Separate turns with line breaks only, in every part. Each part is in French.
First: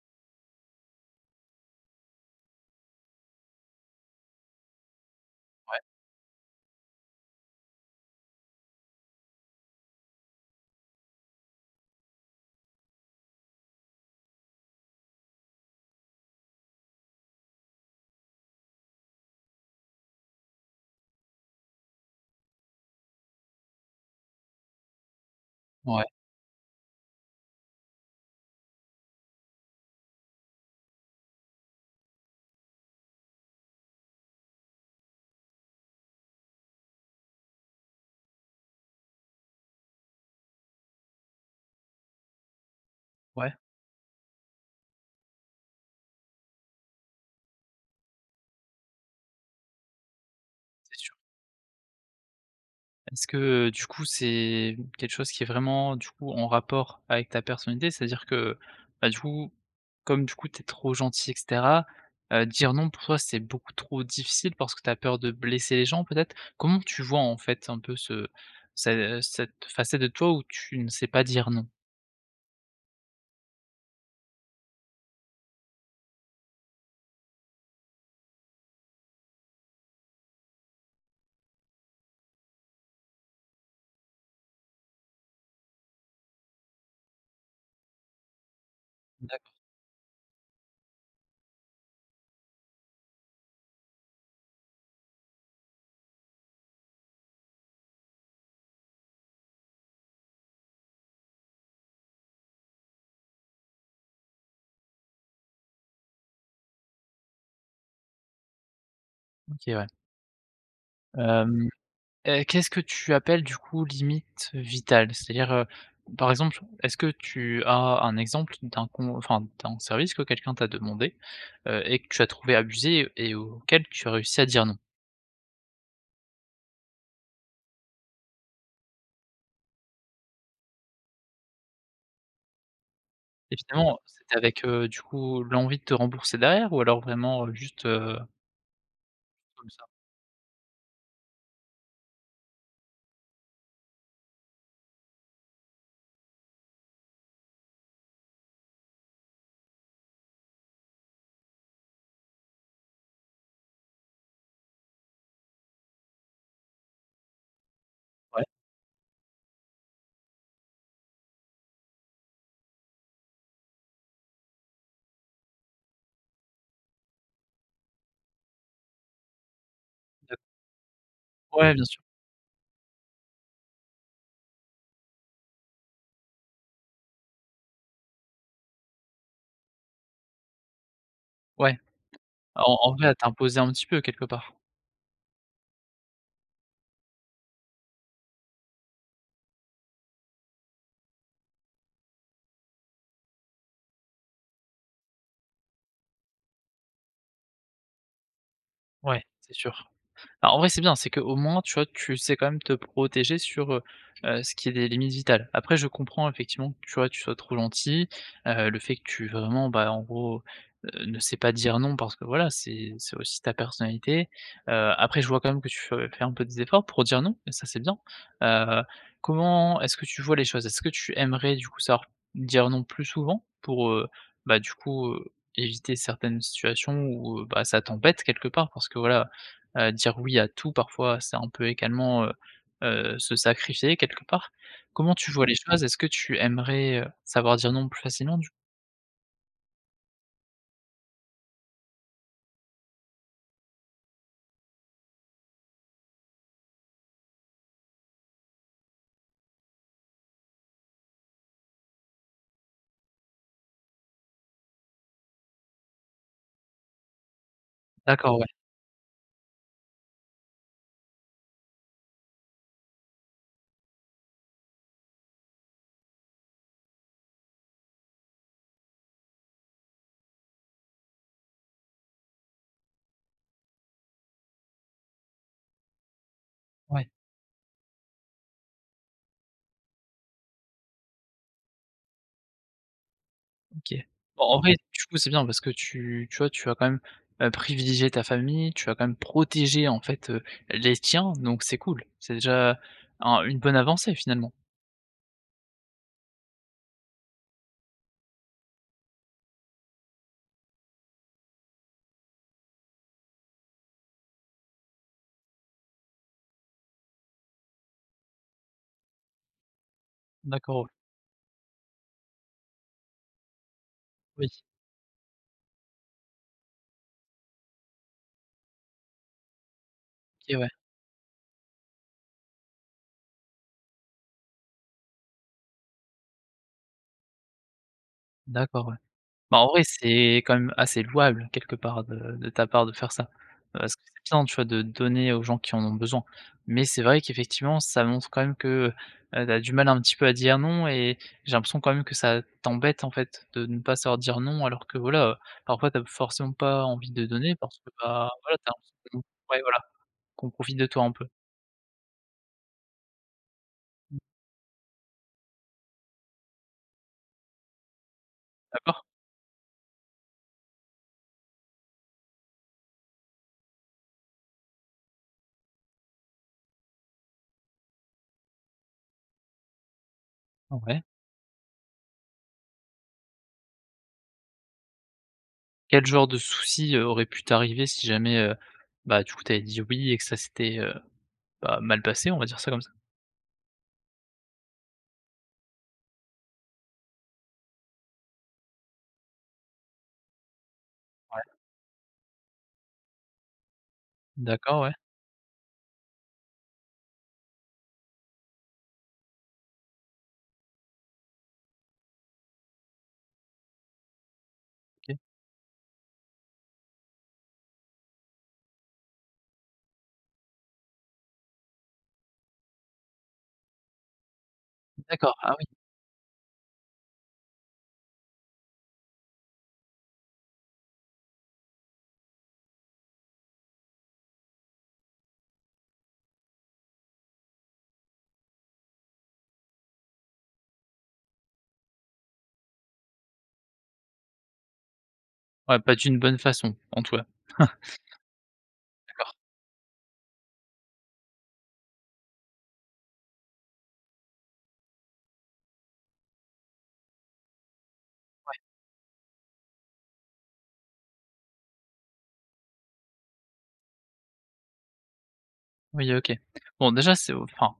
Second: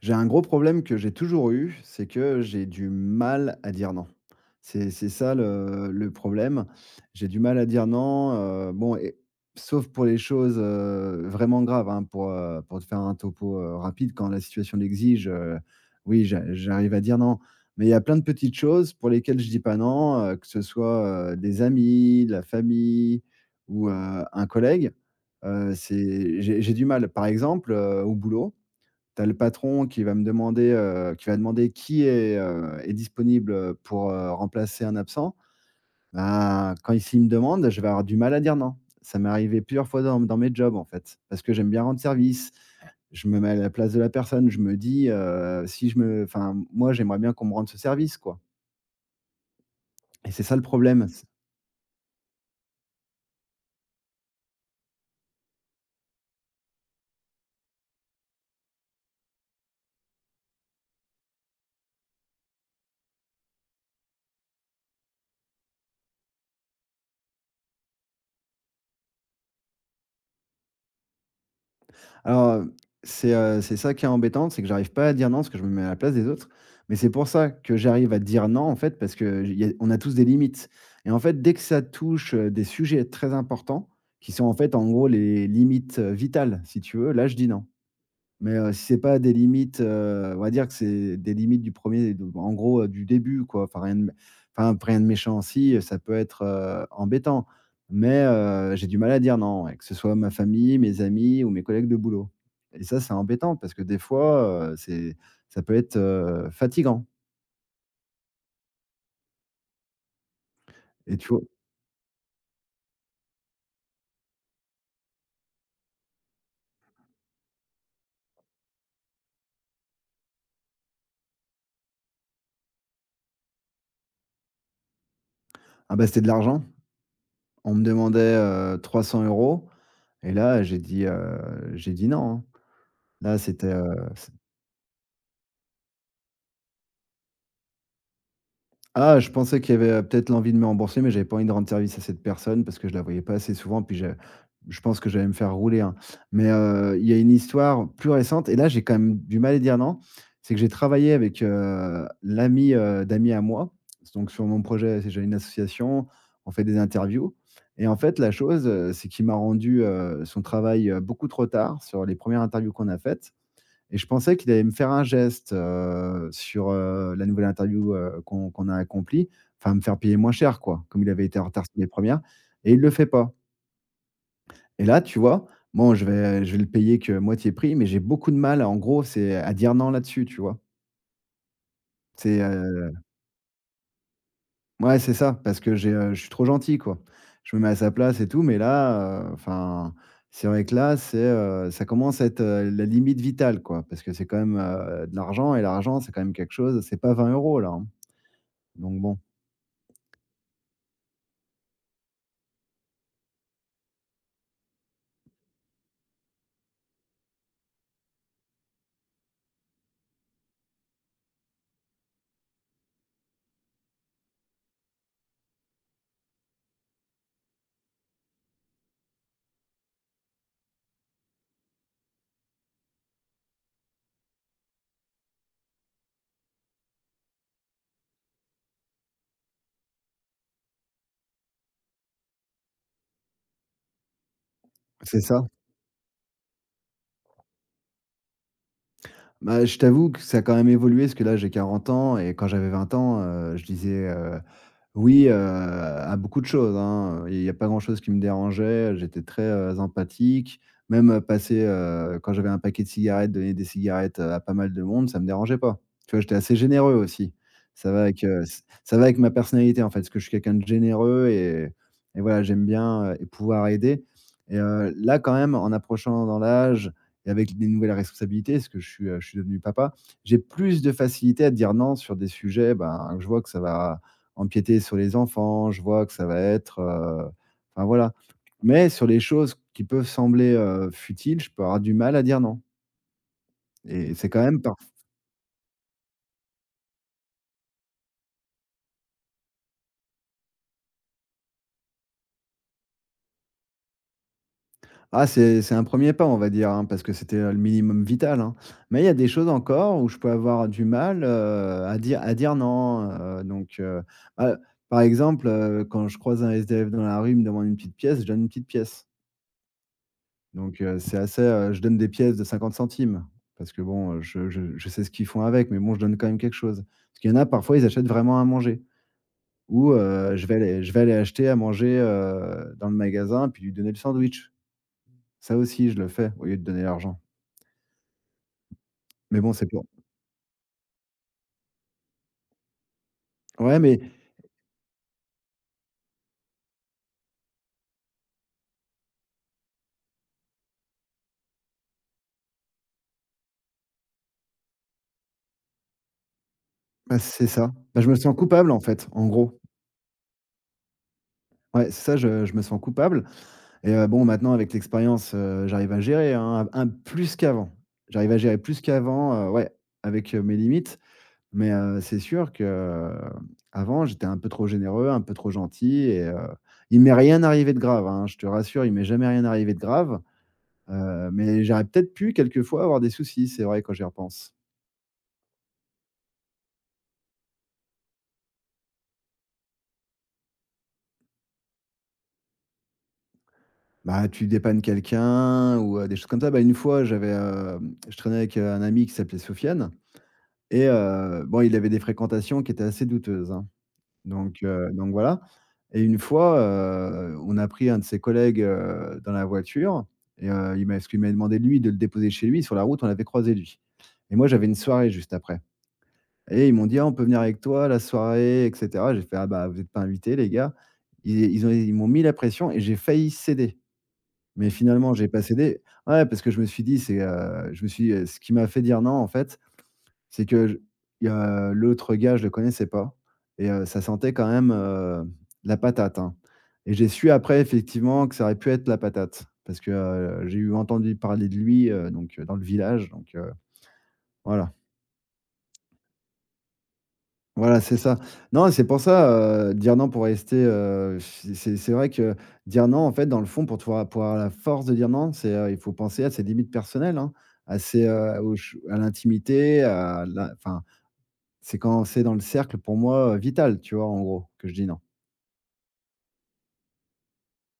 J'ai un gros problème que j'ai toujours eu, c'est que j'ai du mal à dire non. C'est ça
Ouais,
le problème. J'ai du mal à dire non, bon, et sauf pour les choses, vraiment graves, hein. Pour te faire un topo, rapide, quand la situation l'exige, oui, j'arrive à dire non. Mais il y a plein de petites choses pour lesquelles je dis pas non, que ce soit, des amis, de la famille ou, un collègue.
ouais,
C'est J'ai du mal. Par exemple, au boulot, t'as le patron qui va me demander, qui va demander qui est, est disponible, pour, remplacer un absent. Ben, quand il s'il me demande, je vais avoir du mal à dire non. Ça m'est arrivé plusieurs fois dans mes jobs, en fait, parce que j'aime bien rendre service. Je me mets
ouais,
à la place de la personne. Je me dis, si je me enfin, moi, j'aimerais bien qu'on me rende ce service, quoi. Et c'est ça le
c'est
problème.
sûr. Est-ce que, du coup, c'est quelque chose qui est vraiment, du coup, en rapport avec ta personnalité? C'est-à-dire que, bah, du coup, comme, du coup, t'es trop gentil et cetera, dire non pour toi, c'est beaucoup trop difficile parce que t'as peur de blesser les gens peut-être? Comment tu vois, en fait, un peu ce ce cette facette de toi où tu ne sais pas dire non?
Alors, c'est ça qui est embêtant, c'est que j'arrive pas à dire non, parce que je me mets à la place des autres. Mais c'est pour ça que j'arrive à dire non, en fait, parce qu'il y a on a tous des limites. Et en fait, dès que ça touche, des sujets très importants, qui sont en fait, en gros, les limites, vitales, si tu veux, là, je dis non. Mais, si c'est pas des
D'accord.
limites, on va dire que c'est des limites du premier de en gros, du début, quoi, enfin rien de mé enfin p rien de méchant, si, ça peut être, embêtant. Mais, j'ai du mal à dire non, ouais, que ce soit ma famille, mes amis ou mes collègues de boulot. Et ça, c'est embêtant parce que des fois, c'est ça peut être, fatigant.
OK, ouais.
Et tu vois?
Hem. Qu'est-ce que tu appelles du coup limite vitale? C'est-à-dire, par exemple, est-ce que tu as un exemple d'un con enfin d'un service que quelqu'un t'a demandé, et que tu as trouvé abusé et auquel tu as réussi à dire non?
Ah bah, c'était de l'argent. On me demandait, 300 euros, et là, j'ai dit: «Non», hein. Là, c'était, heu,
Évidemment, c'était avec, du coup l'envie de te rembourser derrière, ou alors vraiment, juste,
Ah, je pensais
comme
qu'il y
ça?
avait, peut-être l'envie de me rembourser, mais j'avais pas envie de rendre service à cette personne parce que je la voyais pas assez souvent, puis je pense que j'allais me faire rouler, hein. Mais, il y a une histoire plus récente, et là, j'ai quand même du mal à dire non. C'est que j'ai travaillé avec, l'ami, d'amis à moi. Donc sur mon projet, c'est j'ai une association, on fait des interviews. Et en fait, la
Ouais,
chose, c'est qu'il m'a rendu, son travail, beaucoup trop tard sur les premières interviews qu'on a faites. Et je pensais qu'il allait me faire un geste, sur, la nouvelle interview, qu'on a accomplie, enfin me faire payer moins
d'ac
cher, quoi, comme il avait été en retard
ouais,
sur
bien
les
sûr.
premières. Et il le fait pas. Et là, tu vois, bon, je vais le payer que moitié prix, mais j'ai beaucoup de mal, en gros, c'est à dire non là-dessus, tu vois?
Ouais,
C'est,
en
heu
en vrai, à t'imposer un petit peu quelque part.
ouais, c'est ça, parce que je suis trop gentil, quoi. Je me mets à sa place et tout, mais là, enfin, c'est vrai que ça commence à être, la limite vitale, quoi, parce que c'est quand même, de l'argent. Et l'argent, c'est quand même quelque chose, c'est pas 20 euros là, hein. Donc bon,
Ouais, c'est sûr. Alors en vrai, c'est bien, c'est qu'au moins, tu vois, tu sais quand même te protéger sur, ce qui est des limites vitales. Après, je comprends effectivement que, tu vois, tu sois trop gentil, le fait que tu vraiment, bah, en gros, ne sais pas dire non parce que voilà, c'est aussi ta personnalité. Après, je vois quand même que tu fais un peu des efforts pour dire non et ça, c'est bien. Heu, Comment est-ce que tu vois les choses? Est-ce que tu aimerais, du coup, savoir dire non plus souvent pour, bah, du coup, éviter certaines situations où, bah, ça t'embête quelque part? Parce que voilà, dire oui à tout parfois, c'est un peu également, se sacrifier quelque part. Comment
c'est
tu vois
ça.
les choses? Est-ce que tu aimerais, savoir dire non plus facilement du coup?
Bah, je t'avoue que ça a quand même évolué, parce que là, j'ai 40 ans et quand j'avais 20 ans, oui, à beaucoup de choses, hein, il y a pas grand-chose qui me dérangeait. J'étais très, empathique. Même, quand j'avais un paquet de cigarettes, donner des cigarettes, à pas mal de monde, ça me dérangeait pas. Tu vois, j'étais assez généreux aussi.
D'accord, ouais,
Ça va avec ma personnalité, en fait, parce que je suis quelqu'un de généreux, et voilà, j'aime bien, et pouvoir aider, et là, quand même, en approchant dans l'âge, et avec des nouvelles responsabilités, parce que je suis devenu papa, j'ai plus de facilité à dire non sur des sujets, ben, que je vois que ça va empiéter sur les enfants, je vois que ça va être,
ouais,
enfin voilà. Mais sur les choses qui peuvent sembler, futiles, je peux avoir du mal à dire non,
OK.
et c'est quand
Bon en
même
vrai,
pas.
du coup, c'est bien parce que tu vois, tu as quand même, privilégié ta famille, tu as quand même protégé en fait, les tiens, donc c'est cool. C'est déjà un une bonne avancée finalement.
Ah, c'est un premier pas, on va dire, hein, parce que c'était, le minimum vital, hein. Mais il y a des choses encore où je peux avoir du mal, à dire non, bah, par exemple, quand je croise un SDF dans la rue, il me demande une petite pièce, je donne une petite pièce.
D'accord,
Je donne des pièces de 50 centimes, parce que bon,
oui.
je sais ce qu'ils font avec, mais bon, je donne quand même quelque chose. Parce qu'il y en a parfois, ils achètent vraiment à manger, ou
OK, ouais.
je vais aller acheter à manger, dans le magasin, puis lui donner le sandwich. Ça aussi, je le fais au lieu de donner l'argent.
D'accord, ouais.
Mais bon,
Bah, en
c'est
vrai,
pour
c'est quand même assez louable quelque part de ta part de faire ça.
Ouais,
Parce
mais
que c'est bien, tu vois, de donner aux gens qui en ont besoin. Mais c'est vrai qu'effectivement, ça montre quand même que, tu as du mal un petit peu à dire non et j'ai l'impression quand même que ça t'embête, en fait, de ne pas savoir dire non alors que voilà, parfois t'as forcément pas envie
bah,
de
c'est
donner
ça.
parce que,
Bah, je me
bah,
sens
voilà, tu
coupable,
as
en fait,
l'impression
en gros.
ouais, voilà, qu'on profite de toi un peu,
Ouais, c'est ça, je me sens coupable. Bon, maintenant, avec l'expérience, j'arrive à gérer, hein, un plus qu'avant. J'arrive à gérer plus
d'accord?
qu'avant, ouais, avec, mes limites. C'est sûr que, avant, j'étais un peu trop généreux, un peu trop gentil, il m'est rien arrivé de grave, hein, je te rassure, il m'est jamais rien arrivé de grave,
Ouais.
mais j'aurais peut-être pu quelquefois avoir des soucis, c'est vrai, quand j'y repense.
Quel genre de souci, aurait pu t'arriver si jamais, bah, du coup, t'avais dit oui et que ça s'était, bah, mal passé, on va dire ça comme ça?
Bah, tu dépannes quelqu'un ou, des choses comme ça. Bah, une fois, je traînais avec, un ami qui s'appelait Sofiane. Bon, il avait des fréquentations qui étaient assez douteuses, hein. Donc
D'accord,
heu,
ouais,
donc voilà. Et une fois, on a pris un de ses collègues, dans la voiture, et il m'a parce qu'il m'avait demandé, lui, de le déposer chez lui. Sur la route, on l'avait croisé, lui, et moi, j'avais une
OK.
soirée juste après, et ils m'ont dit: «Ah, on peut venir avec toi, la soirée et cetera». J'ai fait: «Ah bah, vous n'êtes pas invités, les gars». Ils m'ont mis la pression, et j'ai failli céder, mais finalement, j'ai
D'accord,
pas
ah oui.
cédé. Ouais, parce que je me suis dit: «C'est, je me suis «Ce qui m'a fait dire non, en fait, c'est que je il y a l'autre gars, je le connaissais pas, et ça sentait quand même, la patate, hein, et j'ai su après effectivement que ça aurait pu être la patate parce que, j'ai eu entendu parler de lui, donc, dans le village, donc, voilà.»
Ouais, pas d'une bonne façon, en tout cas.
Voilà, c'est ça. Non, c'est pour ça,
D'accord.
dire non pour rester, c'est vrai que dire non, en fait, dans le fond, pour avoir la force de dire non, c'est, il faut penser à ses limites personnelles, hein, à ses, aux ch à l'intimité, à la enfin, c'est quand c'est dans le cercle pour moi, vital, tu vois, en gros, que je dis non.
Oui, OK. Bon déjà, c'est enfin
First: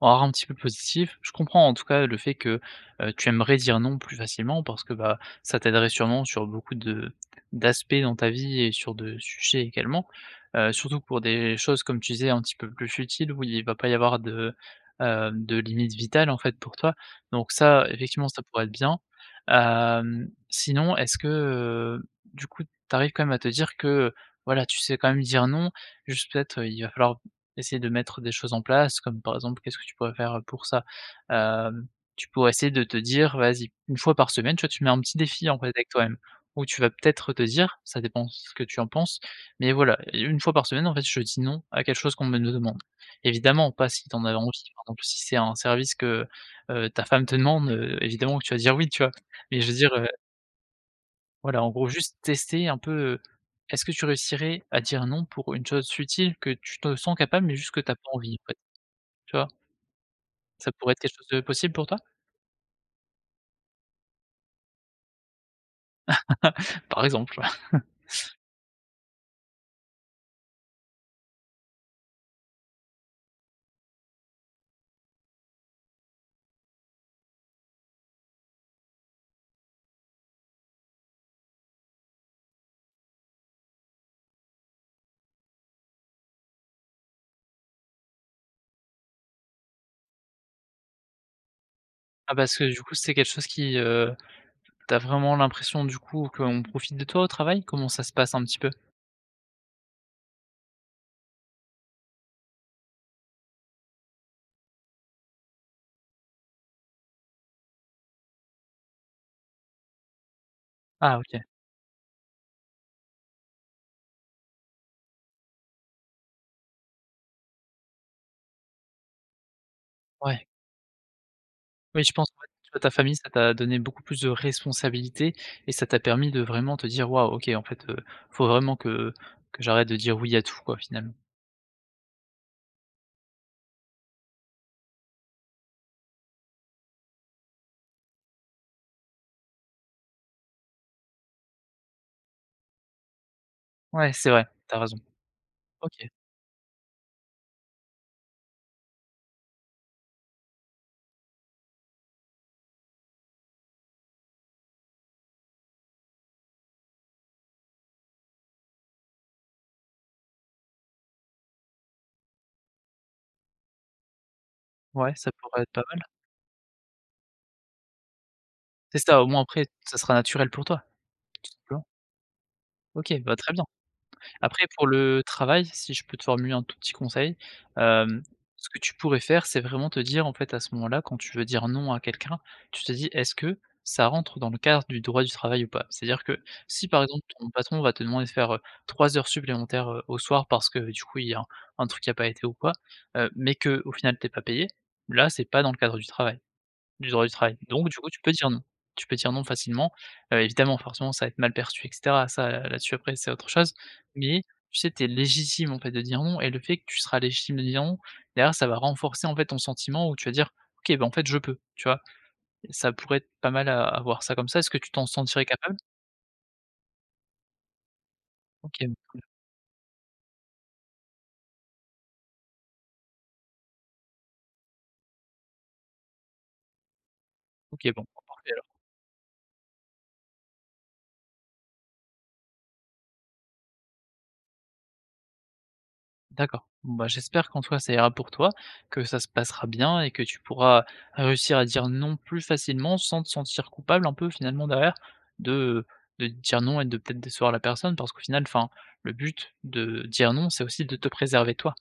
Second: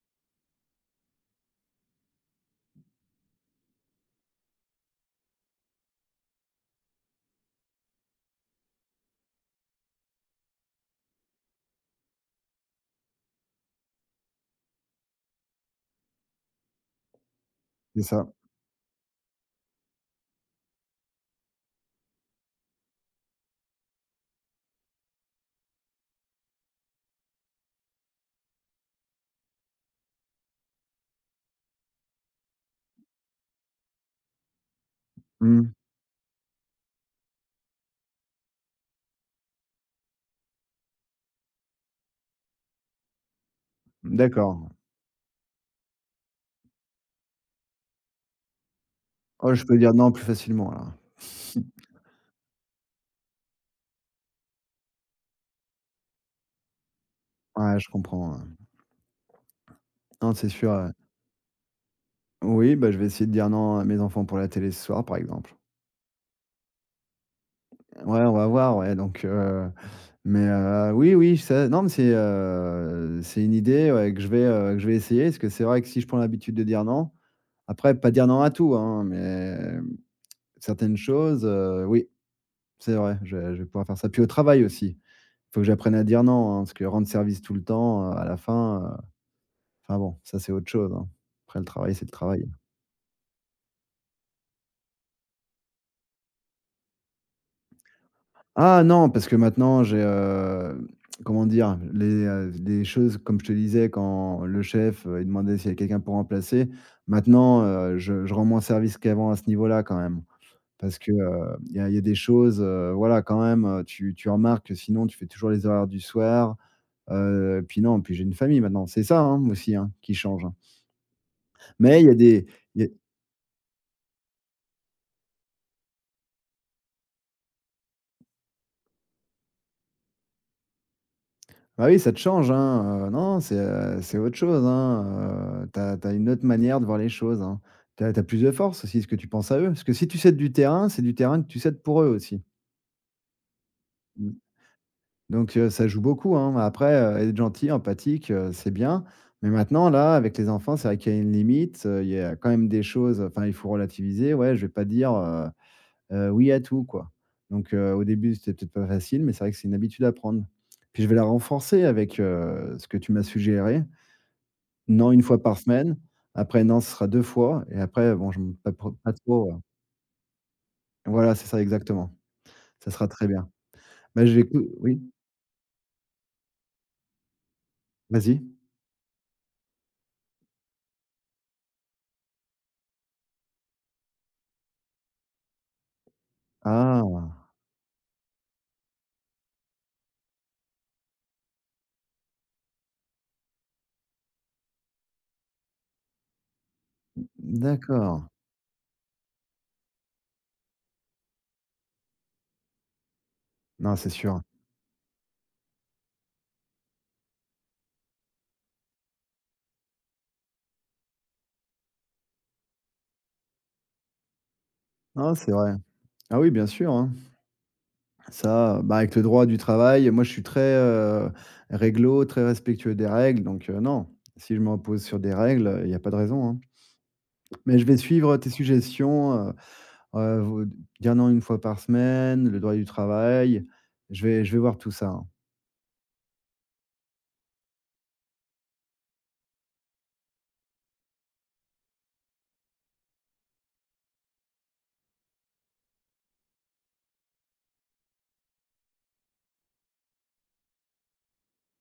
Alors un petit peu positif. Je comprends en tout cas le fait que, tu aimerais dire «non» plus facilement parce que, bah, ça t'aiderait sûrement sur beaucoup de d'aspects dans ta vie et sur de sujets également. Surtout pour des choses comme tu disais un petit peu plus futiles où il va pas y avoir de limite vitale en fait pour toi. Donc ça
C'est ça.
effectivement ça pourrait être bien. Sinon est-ce que, du coup tu arrives quand même à te dire que, voilà, tu sais quand même dire «non», juste peut-être il va falloir essayer de mettre des choses en place comme par exemple, qu'est-ce que tu pourrais faire pour ça? Hem, Tu pourrais essayer de te dire: «Vas-y, 1 fois par semaine», tu vois, tu mets un petit défi en fait
Mmh.
avec toi-même, où tu vas peut-être te dire, ça dépend ce que tu en penses, mais voilà, 1 fois par semaine en fait je dis non à quelque chose qu'on me demande. Évidemment pas si tu en as envie,
D'accord.
par exemple si c'est un service que, ta femme te demande, évidemment que tu vas dire oui, tu vois?
Oh,
Mais
je
je veux
peux
dire,
dire non plus facilement alors.
voilà en gros juste tester un peu, est-ce que tu réussirais à dire non pour une chose utile que tu te sens capable mais juste
Ouais,
que
je
tu as pas
comprends,
envie,
ouais.
tu vois?
Non, c'est sûr,
Ça
ouais.
pourrait être quelque chose de possible pour toi?
Oui, bah, je vais essayer de dire non à mes enfants pour la télé ce soir, par exemple.
Par exemple?
Ouais, on va voir, ouais, oui, oui, ça non, mais c'est une idée, ouais, que que je vais essayer, parce que c'est vrai que si je prends l'habitude de dire non, après, pas dire non à tout, hein, mais certaines choses, oui, c'est vrai, je vais pouvoir faire ça. Puis au travail aussi. Faut que j'apprenne à dire non, hein, parce que rendre service tout le temps, à la fin, enfin bon, ça c'est autre chose, hein. Après, le travail, c'est le
Ah
travail.
parce que du coup, c'est quelque chose qui, tu vraiment l'impression du coup qu'on profite de toi au travail? Comment ça se passe un petit peu?
Ah non, parce que maintenant comment dire? Les choses, comme je te disais, quand le chef, il demandait s'il y avait quelqu'un pour remplacer, maintenant, je rends moins service qu'avant à ce niveau-là quand même. Parce que,
Ah OK,
il y a des choses, voilà, quand même, tu remarques que sinon tu fais toujours les horaires du soir, puis non, puis j'ai une famille maintenant. C'est ça, hein, aussi, hein, qui change,
ouais.
hein. Mais
Oui,
il y
je
a
pense
des
que
il y a
ta famille, ça t'a donné beaucoup plus de responsabilités et ça t'a permis de vraiment te dire: «Waouh, OK, en fait, faut vraiment que j'arrête de dire oui à tout, quoi, finalement».
Bah oui, ça te change, hein, non, c'est autre chose, hein, tu as une autre manière de voir les choses, hein. T'as as tu as plus de force aussi, ce que tu penses à eux. Parce que si tu cèdes du terrain, c'est du terrain que tu cèdes pour eux aussi.
Ouais, c'est
Mmh.
vrai, t'as raison.
Ça
OK,
joue beaucoup, hein. Après, être gentil, empathique, c'est bien. Mais maintenant, là, avec les enfants, c'est vrai qu'il y a une limite, il y a quand même des choses, enfin, il faut relativiser. Ouais, je vais pas dire, oui à tout, quoi. Au début, c'était peut-être pas facile, mais c'est vrai que c'est une habitude à prendre. Puis je vais la renforcer avec, ce que tu m'as suggéré.
ouais,
Non, une
ça
fois par
pourrait être pas
semaine.
mal.
Après, non, ce sera 2 fois et après, bon, je me pas trop,
C'est
pas
ça, au moins
trop,
après, ça sera naturel pour toi,
voilà, c'est
tout
ça
simplement.
exactement. Ça sera
OK,
très
bah,
bien.
très bien.
Bah, j'ai
Après
écou
pour
oui,
le travail, si je peux te formuler un tout petit conseil, hem,
vas-y.
ce que tu pourrais faire, c'est vraiment te dire, en fait, à ce moment-là, quand tu veux dire non à quelqu'un, tu te dis: «Est-ce que ça rentre dans le cadre du droit du travail ou pas?» C'est-à-dire que si, par exemple,
Ah!
ton patron va te demander de faire, 3 heures supplémentaires, au soir parce que, du coup, il y a un truc qui a pas été ou quoi, mais que au final t'es pas payé, là, c'est pas dans le cadre du travail. Du droit du travail. Donc du coup, tu
D'accord.
peux dire non. Tu peux dire non facilement. Évidemment, forcément, ça va être mal perçu et cetera. Ça, là-dessus, après, c'est autre chose.
Non, c'est sûr.
Mais tu sais, tu es légitime, en fait, de dire non et le fait que tu seras légitime de dire non, derrière, ça va renforcer, en fait, ton sentiment où tu vas dire: «OK, ben en fait, je peux», tu vois? Ça pourrait être pas mal à voir ça comme ça. Est-ce que tu t'en
Non,
sentirais
c'est vrai.
capable?
Ah oui, bien sûr, hein. Ça,
OK,
bah, avec le droit du travail, moi, je suis très, réglo, très respectueux des règles, non, si je me repose sur des règles, il y a pas de raison, hein. Mais je
OK,
vais
bon, bah,
suivre tes
parfait.
suggestions, vous dire non 1 fois par semaine, le droit du travail, je vais voir tout ça, hein.
D'accord. Bon, bah, j'espère qu'en toi, ça ira pour toi, que ça se passera bien et que tu pourras réussir à dire non plus facilement sans te sentir coupable un peu finalement derrière, de de dire non et de peut-être décevoir la personne parce qu'au final, enfin, le but de dire non, c'est aussi de te préserver toi.